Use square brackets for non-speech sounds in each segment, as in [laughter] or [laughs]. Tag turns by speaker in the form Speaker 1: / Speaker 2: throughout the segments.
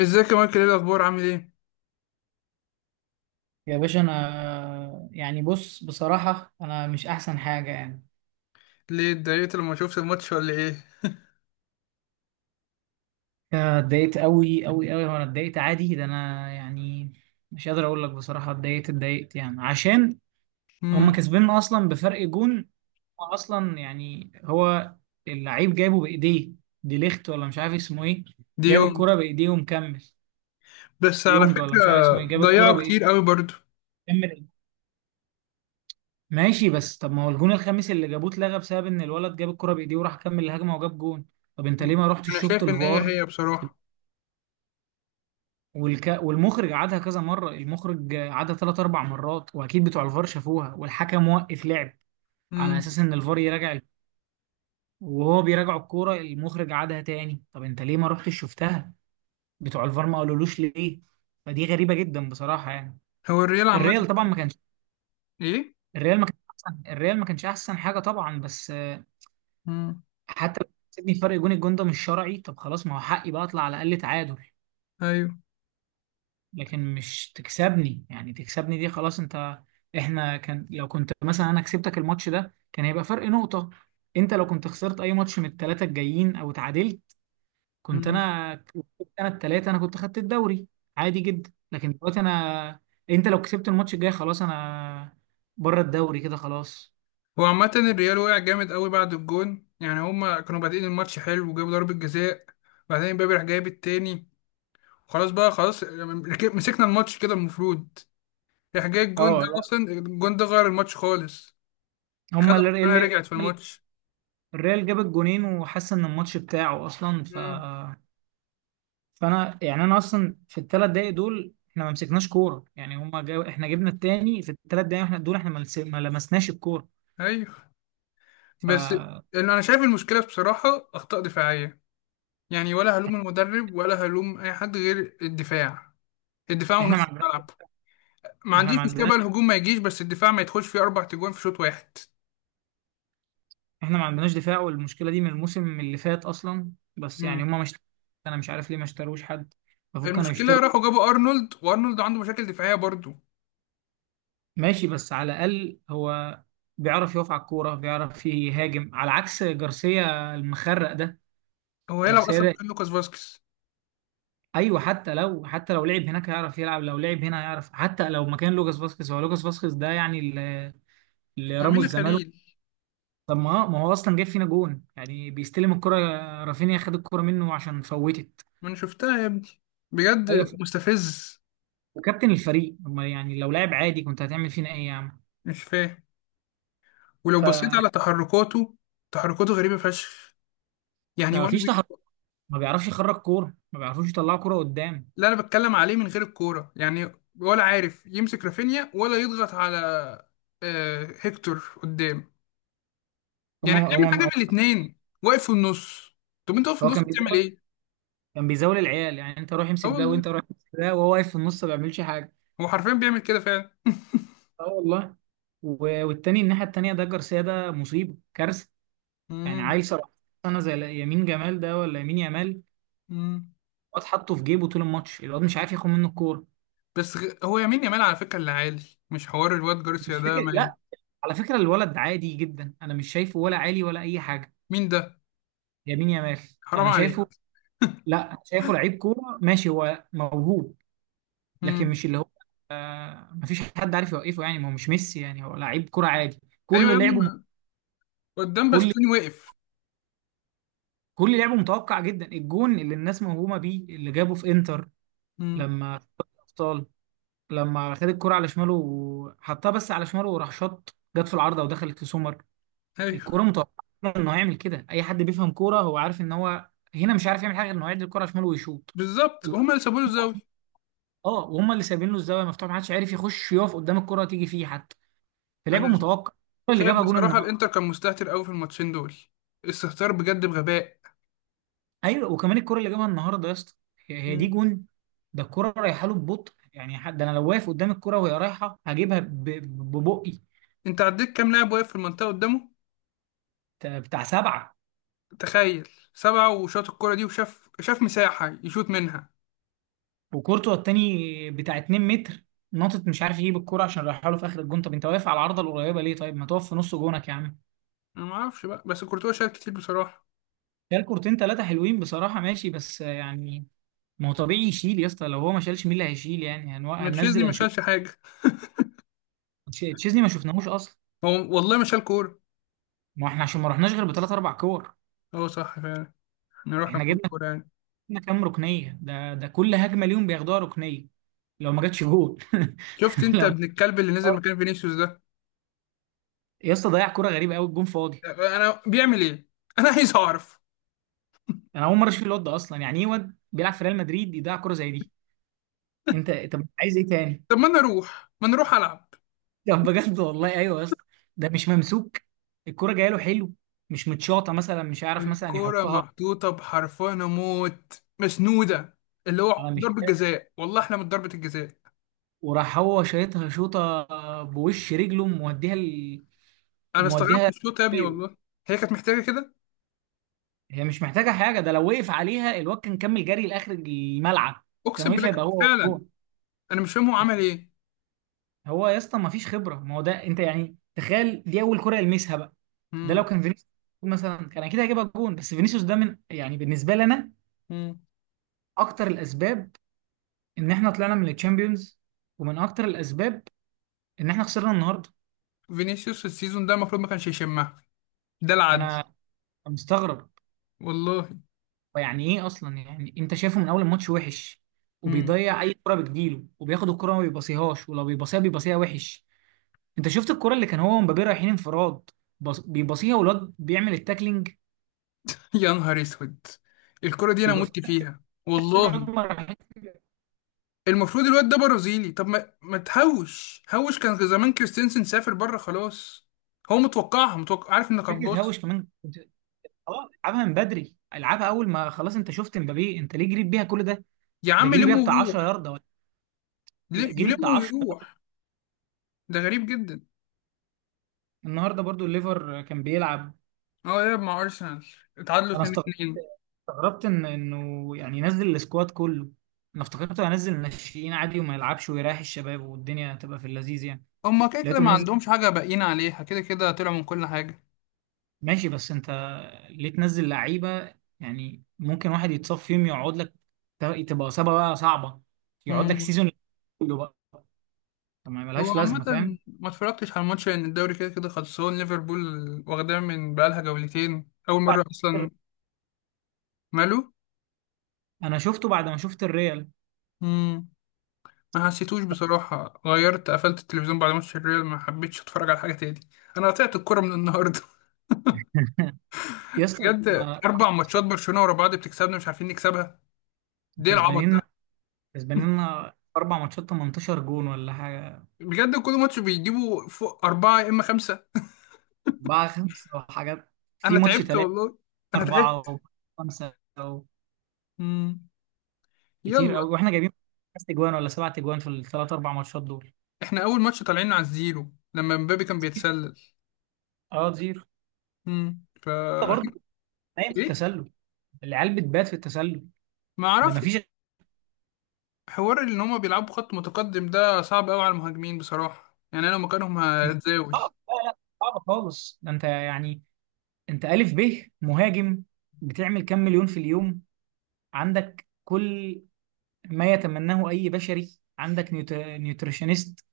Speaker 1: ازيك يا مايكل، ايه الاخبار، عامل ايه؟
Speaker 2: يا باشا، انا يعني بص بصراحة انا مش احسن حاجة يعني.
Speaker 1: ليه اتضايقت لما شفت الماتش ولا ايه؟
Speaker 2: أنا اتضايقت قوي قوي قوي، وانا اتضايقت عادي ده. انا يعني مش قادر اقول لك بصراحة اتضايقت اتضايقت يعني عشان هم
Speaker 1: امم
Speaker 2: كسباننا اصلا بفرق جون. هو اصلا يعني هو اللعيب جايبه بايديه، دي ليخت ولا مش عارف اسمه ايه.
Speaker 1: دي
Speaker 2: جايب
Speaker 1: يومك.
Speaker 2: الكرة بايديه ومكمل.
Speaker 1: بس على
Speaker 2: يونج ولا مش عارف
Speaker 1: فكره.
Speaker 2: اسمه ايه، جايب الكرة
Speaker 1: ضيعوا كتير قوي برضو.
Speaker 2: بايديه. ماشي بس طب ما هو الجون الخامس اللي جابوه اتلغى بسبب ان الولد جاب الكرة بايديه وراح كمل الهجمة وجاب جون. طب انت ليه
Speaker 1: مم.
Speaker 2: ما
Speaker 1: انا
Speaker 2: رحتش شفت
Speaker 1: شايف ان هي
Speaker 2: الفار؟
Speaker 1: هي
Speaker 2: في-
Speaker 1: بصراحه.
Speaker 2: والمخرج عادها كذا مرة، المخرج عادها ثلاث اربع مرات، واكيد بتوع الفار شافوها والحكم وقف لعب على
Speaker 1: امم
Speaker 2: اساس ان الفار يراجع وهو بيراجع الكورة المخرج عادها تاني. طب انت ليه ما رحتش شفتها؟ بتوع الفار ما قالولوش ليه؟ فدي غريبة جدا بصراحة يعني.
Speaker 1: هو الريال عامه؟
Speaker 2: الريال طبعا ما كانش،
Speaker 1: ايه.
Speaker 2: الريال ما كانش احسن، الريال ما كانش احسن حاجة طبعا. بس
Speaker 1: امم
Speaker 2: حتى لو كسبني فرق جون، الجون ده مش شرعي. طب خلاص ما هو حقي بقى اطلع على الاقل تعادل.
Speaker 1: ايوه.
Speaker 2: لكن مش تكسبني، يعني تكسبني دي خلاص انت. احنا كان لو كنت مثلا انا كسبتك الماتش ده كان هيبقى فرق نقطة. انت لو كنت خسرت اي ماتش من الثلاثة الجايين او اتعادلت، كنت
Speaker 1: امم
Speaker 2: انا كسبت انا الثلاثة، انا كنت خدت الدوري عادي جدا. لكن دلوقتي انا، انت لو كسبت الماتش الجاي خلاص انا بره الدوري كده خلاص.
Speaker 1: هو عامه الريال وقع جامد قوي بعد الجون، يعني هما كانوا بادئين الماتش حلو وجابوا ضربه جزاء، وبعدين امبابي راح جايب التاني. خلاص بقى، خلاص مسكنا الماتش كده المفروض. راح جاي الجون ده،
Speaker 2: اه لا،
Speaker 1: اصلا الجون ده غير الماتش خالص.
Speaker 2: هم
Speaker 1: خدها،
Speaker 2: اللي،
Speaker 1: رجعت في الماتش.
Speaker 2: الريال جاب الجونين وحس ان الماتش بتاعه اصلا. فانا يعني انا اصلا في الثلاث دقايق دول احنا ما مسكناش كوره، يعني هما احنا جبنا التاني في الثلاث دقايق، احنا دول احنا ما لمسناش الكوره.
Speaker 1: ايوه، بس
Speaker 2: فاحنا
Speaker 1: اللي انا شايف المشكله بصراحه اخطاء دفاعيه، يعني ولا هلوم المدرب ولا هلوم اي حد غير الدفاع، الدفاع
Speaker 2: ما
Speaker 1: ونص
Speaker 2: عندناش،
Speaker 1: الملعب. ما
Speaker 2: احنا
Speaker 1: عنديش
Speaker 2: ما
Speaker 1: مشكله
Speaker 2: عندناش،
Speaker 1: بقى الهجوم ما يجيش، بس الدفاع ما يدخلش فيه اربع تجوان في شوط واحد.
Speaker 2: احنا ما عندناش دفاع. والمشكله دي من الموسم اللي فات اصلا، بس يعني
Speaker 1: امم
Speaker 2: هما مش، انا مش عارف ليه ما اشتروش حد. المفروض كانوا
Speaker 1: المشكله
Speaker 2: يشتروا.
Speaker 1: راحوا جابوا ارنولد، وارنولد عنده مشاكل دفاعيه برضه.
Speaker 2: ماشي بس على الاقل هو بيعرف يقف على الكوره، بيعرف يهاجم، على عكس جارسيا المخرق ده.
Speaker 1: هو هيلعب
Speaker 2: جارسيا
Speaker 1: اصلا
Speaker 2: ده،
Speaker 1: مكان لوكاس فاسكيز.
Speaker 2: ايوه، حتى لو لعب هناك هيعرف يلعب، لو لعب هنا هيعرف، حتى لو مكان لوكاس فاسكيز. هو لوكاس فاسكيز ده يعني اللي، اللي راموس
Speaker 1: امينه
Speaker 2: زماله.
Speaker 1: خليل.
Speaker 2: طب ما هو اصلا جاب فينا جون، يعني بيستلم الكرة، رافينيا خد الكرة منه عشان فوتت.
Speaker 1: ما انا شفتها يا ابني، بجد.
Speaker 2: ايوه،
Speaker 1: مستفز.
Speaker 2: وكابتن الفريق، أما يعني لو لاعب عادي كنت هتعمل فينا ايه يا عم؟
Speaker 1: مش فاهم. ولو
Speaker 2: ف
Speaker 1: بصيت على تحركاته، تحركاته غريبه فشخ. يعني ولا
Speaker 2: مفيش
Speaker 1: بي...
Speaker 2: تحرك، ما بيعرفش يخرج كورة، ما بيعرفوش يطلعوا كورة قدام.
Speaker 1: اللي انا بتكلم عليه من غير الكوره، يعني ولا عارف يمسك رافينيا ولا يضغط على آه، هيكتور قدام. يعني
Speaker 2: هما
Speaker 1: بيعمل حاجه
Speaker 2: هما
Speaker 1: من الاثنين، واقف في النص. طب انت واقف في
Speaker 2: هو
Speaker 1: النص
Speaker 2: كان
Speaker 1: بتعمل
Speaker 2: بيزاول،
Speaker 1: ايه؟
Speaker 2: كان بيزاول العيال، يعني انت روح
Speaker 1: اه
Speaker 2: امسك ده
Speaker 1: والله،
Speaker 2: وانت روح امسك ده وهو واقف في النص ما بيعملش حاجة.
Speaker 1: هو حرفيا بيعمل كده فعلا.
Speaker 2: اه والله. والتاني الناحية التانية ده جارسيا ده مصيبة كارثة. يعني
Speaker 1: مم.
Speaker 2: عيل 17 سنة زي يمين جمال ده ولا يمين يامال،
Speaker 1: مم.
Speaker 2: الواد حطه في جيبه طول الماتش، الواد مش عارف ياخد منه الكورة.
Speaker 1: بس هو يمين يامال على فكره اللي عالي. مش حوار الواد جارسيا
Speaker 2: مش
Speaker 1: ده
Speaker 2: فكرة
Speaker 1: ما...
Speaker 2: لا، على فكرة الولد عادي جدا، أنا مش شايفه ولا عالي ولا أي حاجة.
Speaker 1: مين ده؟
Speaker 2: يمين يامال،
Speaker 1: حرام
Speaker 2: أنا
Speaker 1: عليك.
Speaker 2: شايفه، لا أنا شايفه لعيب كورة ماشي، هو موهوب لكن
Speaker 1: مم.
Speaker 2: مش اللي هو، مفيش حد عارف يوقفه. يعني ما هو مش ميسي، يعني هو لعيب كورة عادي.
Speaker 1: ايوه يا
Speaker 2: كل
Speaker 1: ابني،
Speaker 2: لعبه،
Speaker 1: ما قدام
Speaker 2: كل
Speaker 1: باستوني واقف.
Speaker 2: كل لعبه متوقع جدا. الجون اللي الناس موهومه بيه اللي جابه في انتر،
Speaker 1: مم.
Speaker 2: لما أبطال، لما خد الكرة على شماله وحطها بس على شماله وراح شاط، جت في العارضة ودخلت في سومر، الكرة
Speaker 1: ايوه،
Speaker 2: متوقعة إنه هيعمل كده. أي حد بيفهم كورة هو عارف إن هو هنا مش عارف يعمل حاجة غير إنه يعدي الكرة على شماله ويشوط.
Speaker 1: بالظبط
Speaker 2: ال-
Speaker 1: هما اللي سابوا له الزاويه.
Speaker 2: [laughs] اه وهم اللي سايبين له الزاويه مفتوحه، ما حدش عارف يخش يقف قدام الكره تيجي فيه حتى، فلعبه
Speaker 1: انا
Speaker 2: متوقع الكره اللي
Speaker 1: شايف
Speaker 2: جابها جون
Speaker 1: بصراحة
Speaker 2: النهارده.
Speaker 1: الانتر كان مستهتر قوي في الماتشين دول، استهتار بجد بغباء.
Speaker 2: ايوه، وكمان الكره اللي جابها النهارده يا اسطى، هي هي دي
Speaker 1: مم.
Speaker 2: جون. ده الكره رايحه له ببطء، يعني حد انا لو واقف قدام الكره وهي رايحه هجيبها ببقي
Speaker 1: انت عديت كام لاعب واقف في المنطقة قدامه؟
Speaker 2: بتاع سبعه.
Speaker 1: تخيل، سبعة وشاط الكرة دي، وشاف مساحة يشوط منها.
Speaker 2: وكورتوا التاني بتاع 2 متر ناطط، مش عارف يجيب الكوره عشان رايحها له في اخر الجون. طب انت واقف على العارضه القريبه ليه؟ طيب ما تقف في نص جونك يا عم.
Speaker 1: انا ما اعرفش بقى، بس كورتوا شال كتير بصراحة.
Speaker 2: شال كورتين ثلاثه حلوين بصراحه، ماشي بس يعني ما هو طبيعي يشيل يا اسطى. لو هو ما شالش مين اللي هيشيل؟ يعني
Speaker 1: ما تشيزني
Speaker 2: هننزل
Speaker 1: ما
Speaker 2: انشيلوتي؟
Speaker 1: شالش حاجة.
Speaker 2: تشيزني ما شفناهوش اصلا.
Speaker 1: هو والله ما شال كورة.
Speaker 2: ما احنا عشان ما رحناش غير بثلاث اربع كور.
Speaker 1: هو صح فعلا. احنا رحنا
Speaker 2: احنا
Speaker 1: بكام
Speaker 2: جبنا،
Speaker 1: كورة يعني؟
Speaker 2: جبنا كام ركنيه؟ ده كل هجمه ليهم بياخدوها ركنيه. لو ما جاتش جول، [laughs]
Speaker 1: شفت انت
Speaker 2: لو
Speaker 1: ابن الكلب اللي نزل مكان فينيسيوس ده؟
Speaker 2: يا اسطى ضيع كوره غريبه قوي، الجون فاضي.
Speaker 1: انا بيعمل ايه؟ انا عايز اعرف.
Speaker 2: انا اول مره اشوف الواد ده اصلا، يعني ايه واد بيلعب في ريال مدريد يضيع كوره زي دي؟ انت طب انت عايز ايه تاني؟
Speaker 1: طب ما انا اروح، ما نروح العب.
Speaker 2: طب بجد والله ايوه يا اسطى، ده مش ممسوك، الكرة جايه له حلو، مش متشاطه مثلا مش عارف مثلا
Speaker 1: الكرة
Speaker 2: يحطها
Speaker 1: محطوطة بحرفان موت، مسنودة، اللي
Speaker 2: على،
Speaker 1: هو
Speaker 2: مش
Speaker 1: ضربة
Speaker 2: فاهم،
Speaker 1: جزاء، والله احنا من ضربة الجزاء.
Speaker 2: وراح هو شايطها شوطه، بوش رجله موديها
Speaker 1: انا استغربت
Speaker 2: موديها.
Speaker 1: الشوط يا ابني
Speaker 2: طيب.
Speaker 1: والله. هي كانت محتاجة كده.
Speaker 2: هي مش محتاجه حاجه، ده لو وقف عليها الواد كان كمل جري لاخر الملعب، كان
Speaker 1: اقسم
Speaker 2: وقف
Speaker 1: بالله
Speaker 2: هيبقى هو
Speaker 1: فعلا.
Speaker 2: هو.
Speaker 1: انا مش فاهم هو عمل ايه.
Speaker 2: هو يا اسطى ما فيش خبره، ما هو ده انت يعني تخيل دي اول كرة يلمسها بقى. ده لو
Speaker 1: مم.
Speaker 2: كان فينيسيوس مثلا كان اكيد هيجيبها جون. بس فينيسيوس ده من، يعني بالنسبه لي انا،
Speaker 1: مم.
Speaker 2: اكتر الاسباب ان احنا طلعنا من الشامبيونز، ومن اكتر الاسباب ان احنا خسرنا النهارده.
Speaker 1: فينيسيوس السيزون ده المفروض ما كانش يشمها، ده العدل.
Speaker 2: انا مستغرب،
Speaker 1: والله.
Speaker 2: يعني ايه اصلا؟ يعني انت شايفه من اول الماتش وحش
Speaker 1: مم.
Speaker 2: وبيضيع اي كره بتجيله، وبياخد الكره ما بيباصيهاش، ولو بيباصيها بيباصيها وحش. انت شفت الكره اللي كان هو ومبابي رايحين انفراد، بيباصيها والواد بيعمل التاكلينج.
Speaker 1: يا نهار اسود، الكرة دي انا
Speaker 2: بيبقى في،
Speaker 1: مت فيها
Speaker 2: تحس ان الواد
Speaker 1: والله.
Speaker 2: ما راحتش.
Speaker 1: المفروض الواد ده برازيلي، طب ما تهوش هوش، كان زمان كريستنسن سافر بره خلاص. هو متوقعها، متوقع عارف انك
Speaker 2: فكره
Speaker 1: هتباص.
Speaker 2: هاوش كمان خلاص العبها من بدري، العبها اول ما خلاص. انت شفت مبابي، انت ليه جريت بيها كل ده؟
Speaker 1: يا
Speaker 2: ده
Speaker 1: عم
Speaker 2: جري بيها
Speaker 1: لمه
Speaker 2: بتاع 10
Speaker 1: ويروح.
Speaker 2: ياردة ولا، لا، جري
Speaker 1: يلمه
Speaker 2: بتاع.
Speaker 1: ويروح. ده غريب جدا.
Speaker 2: النهارده برضو الليفر كان بيلعب.
Speaker 1: اه يلعب مع ارسنال، اتعادلوا
Speaker 2: انا
Speaker 1: 2-2.
Speaker 2: استغربت ان انه يعني ينزل السكواد كله. انا افتكرته هينزل الناشئين عادي وما يلعبش ويريح الشباب والدنيا تبقى في اللذيذ يعني.
Speaker 1: هما كده كده
Speaker 2: لقيته
Speaker 1: ما
Speaker 2: منزل.
Speaker 1: عندهمش حاجه باقيين عليها، كده كده طلعوا من كل حاجه.
Speaker 2: ماشي بس انت ليه تنزل لعيبه؟ يعني ممكن واحد يتصاب فيهم يقعد لك، تبقى اصابه بقى صعبه يقعد لك
Speaker 1: مم.
Speaker 2: سيزون كله بقى. ما
Speaker 1: هو
Speaker 2: ملهاش لازمه
Speaker 1: عامه
Speaker 2: فاهم؟
Speaker 1: ما اتفرجتش على الماتش لان الدوري كده كده خلصان، ليفربول واخداه من بقالها جولتين، اول مره
Speaker 2: بعد
Speaker 1: اصلا. ماله.
Speaker 2: انا شفته بعد ما شفت الريال.
Speaker 1: مم. ما حسيتوش بصراحه، غيرت قفلت التلفزيون بعد ماتش الريال، ما حبيتش اتفرج على حاجه تاني. انا قطعت الكوره من النهارده.
Speaker 2: [laughs] يا
Speaker 1: [laughs]
Speaker 2: اسطى ما
Speaker 1: بجد، اربع
Speaker 2: عملتش
Speaker 1: ماتشات
Speaker 2: كده.
Speaker 1: برشلونه ورا بعض بتكسبنا مش عارفين نكسبها، دي العبط.
Speaker 2: كسبانين، كسبان لنا أربع ماتشات 18 جون ولا حاجة.
Speaker 1: بجد كل ماتش بيجيبوا فوق أربعة يا إما خمسة.
Speaker 2: أربعة خمسة وحاجات، في
Speaker 1: أنا
Speaker 2: ماتش
Speaker 1: تعبت
Speaker 2: تلاتة،
Speaker 1: والله، أنا تعبت.
Speaker 2: أربعة وخمسة.
Speaker 1: مم.
Speaker 2: كتير
Speaker 1: يلا.
Speaker 2: أوي. وإحنا جايبين خمس أجوان ولا سبعة أجوان في الثلاث أربع ماتشات دول.
Speaker 1: إحنا أول ماتش طالعين على الزيرو لما مبابي كان بيتسلل.
Speaker 2: أه زيرو.
Speaker 1: مم.
Speaker 2: أنت برضه نايم
Speaker 1: [laughs]
Speaker 2: في
Speaker 1: إيه؟
Speaker 2: التسلل، العيال بتبات في التسلل.
Speaker 1: ما
Speaker 2: ده
Speaker 1: أعرف.
Speaker 2: مفيش.
Speaker 1: حوار إن هما بيلعبوا خط متقدم ده صعب أوي على المهاجمين بصراحة، يعني أنا لو مكانهم
Speaker 2: مش-
Speaker 1: هتزاول.
Speaker 2: صعب لا لا صعب خالص. ده أنت يعني أنت ألف ب مهاجم، بتعمل كام مليون في اليوم، عندك كل ما يتمناه أي بشري، عندك نيوتريشنست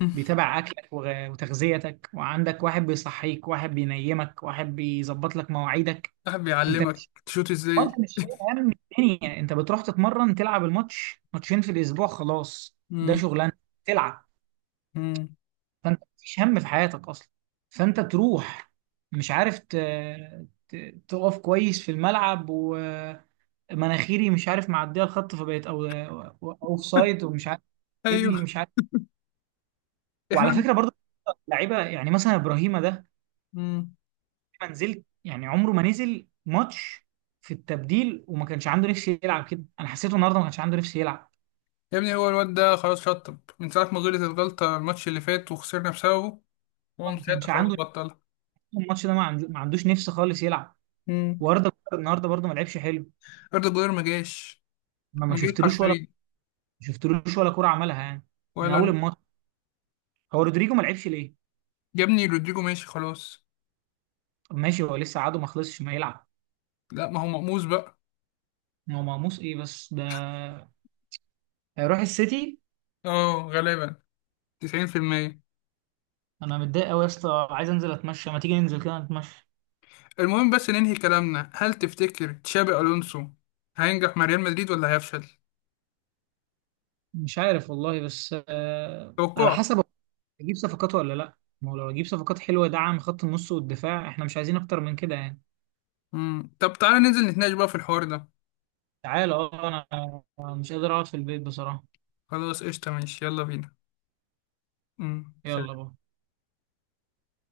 Speaker 1: مم.
Speaker 2: بيتابع اكلك وتغذيتك، وعندك واحد بيصحيك واحد بينيمك واحد بيظبط لك مواعيدك.
Speaker 1: صاحب
Speaker 2: انت
Speaker 1: بيعلمك
Speaker 2: مش،
Speaker 1: تشوت
Speaker 2: آه، انت
Speaker 1: إزاي.
Speaker 2: مش شايل هم الدنيا، انت بتروح تتمرن تلعب الماتش، ماتشين في الاسبوع خلاص. ده
Speaker 1: مم.
Speaker 2: شغلانه تلعب.
Speaker 1: مم.
Speaker 2: فانت مفيش هم في حياتك اصلا. فانت تروح مش عارف ت... تقف كويس في الملعب، ومناخيري مش عارف معديه الخط فبقيت او اوف سايد ومش عارف رجلي
Speaker 1: أيوه.
Speaker 2: مش عارف.
Speaker 1: إحنا.
Speaker 2: وعلى فكره برضه لعيبه، يعني مثلا ابراهيم ده
Speaker 1: مم.
Speaker 2: ما نزلت، يعني عمره ما نزل ماتش في التبديل، وما كانش عنده نفس يلعب كده. انا حسيته النهارده ما كانش عنده نفس يلعب.
Speaker 1: يا ابني هو الواد ده خلاص شطب من ساعة ما غلط الغلطة الماتش اللي فات وخسرنا بسببه، هو
Speaker 2: آه،
Speaker 1: من
Speaker 2: ما
Speaker 1: ساعتها
Speaker 2: كانش
Speaker 1: خلاص
Speaker 2: عنده نفس.
Speaker 1: بطل.
Speaker 2: الماتش ده ما عندوش نفس خالص يلعب.
Speaker 1: مم.
Speaker 2: واردا جولر النهارده برضه ما لعبش حلو.
Speaker 1: أردا جولر ما جاش، ما جاش حرفيا.
Speaker 2: ما شفتلوش ولا كوره عملها يعني من
Speaker 1: ولا
Speaker 2: اول
Speaker 1: أنا.
Speaker 2: الماتش. هو رودريجو ما لعبش ليه؟
Speaker 1: يا ابني رودريجو ماشي خلاص.
Speaker 2: طب ماشي هو لسه عاده ما خلصش ما يلعب.
Speaker 1: لا، ما هو مقموص بقى.
Speaker 2: ما هو مقموص ايه بس ده؟ هيروح السيتي.
Speaker 1: اه غالبا، 90%.
Speaker 2: انا متضايق قوي يا اسطى، عايز انزل اتمشى. ما تيجي ننزل كده نتمشى؟
Speaker 1: المهم بس ننهي كلامنا، هل تفتكر تشابي ألونسو هينجح مع ريال مدريد ولا هيفشل؟
Speaker 2: مش عارف والله، بس آه على
Speaker 1: توقعك.
Speaker 2: حسب. اجيب صفقات ولا لا؟ ما هو لو اجيب صفقات حلوه دعم خط النص والدفاع احنا مش عايزين اكتر من كده يعني.
Speaker 1: مم. طب تعالى ننزل نتناقش بقى في الحوار ده.
Speaker 2: تعالى اه انا، أنا مش قادر اقعد في البيت بصراحه.
Speaker 1: خلاص قشطة، ماشي، يلا بينا. مم.
Speaker 2: يلا بقى.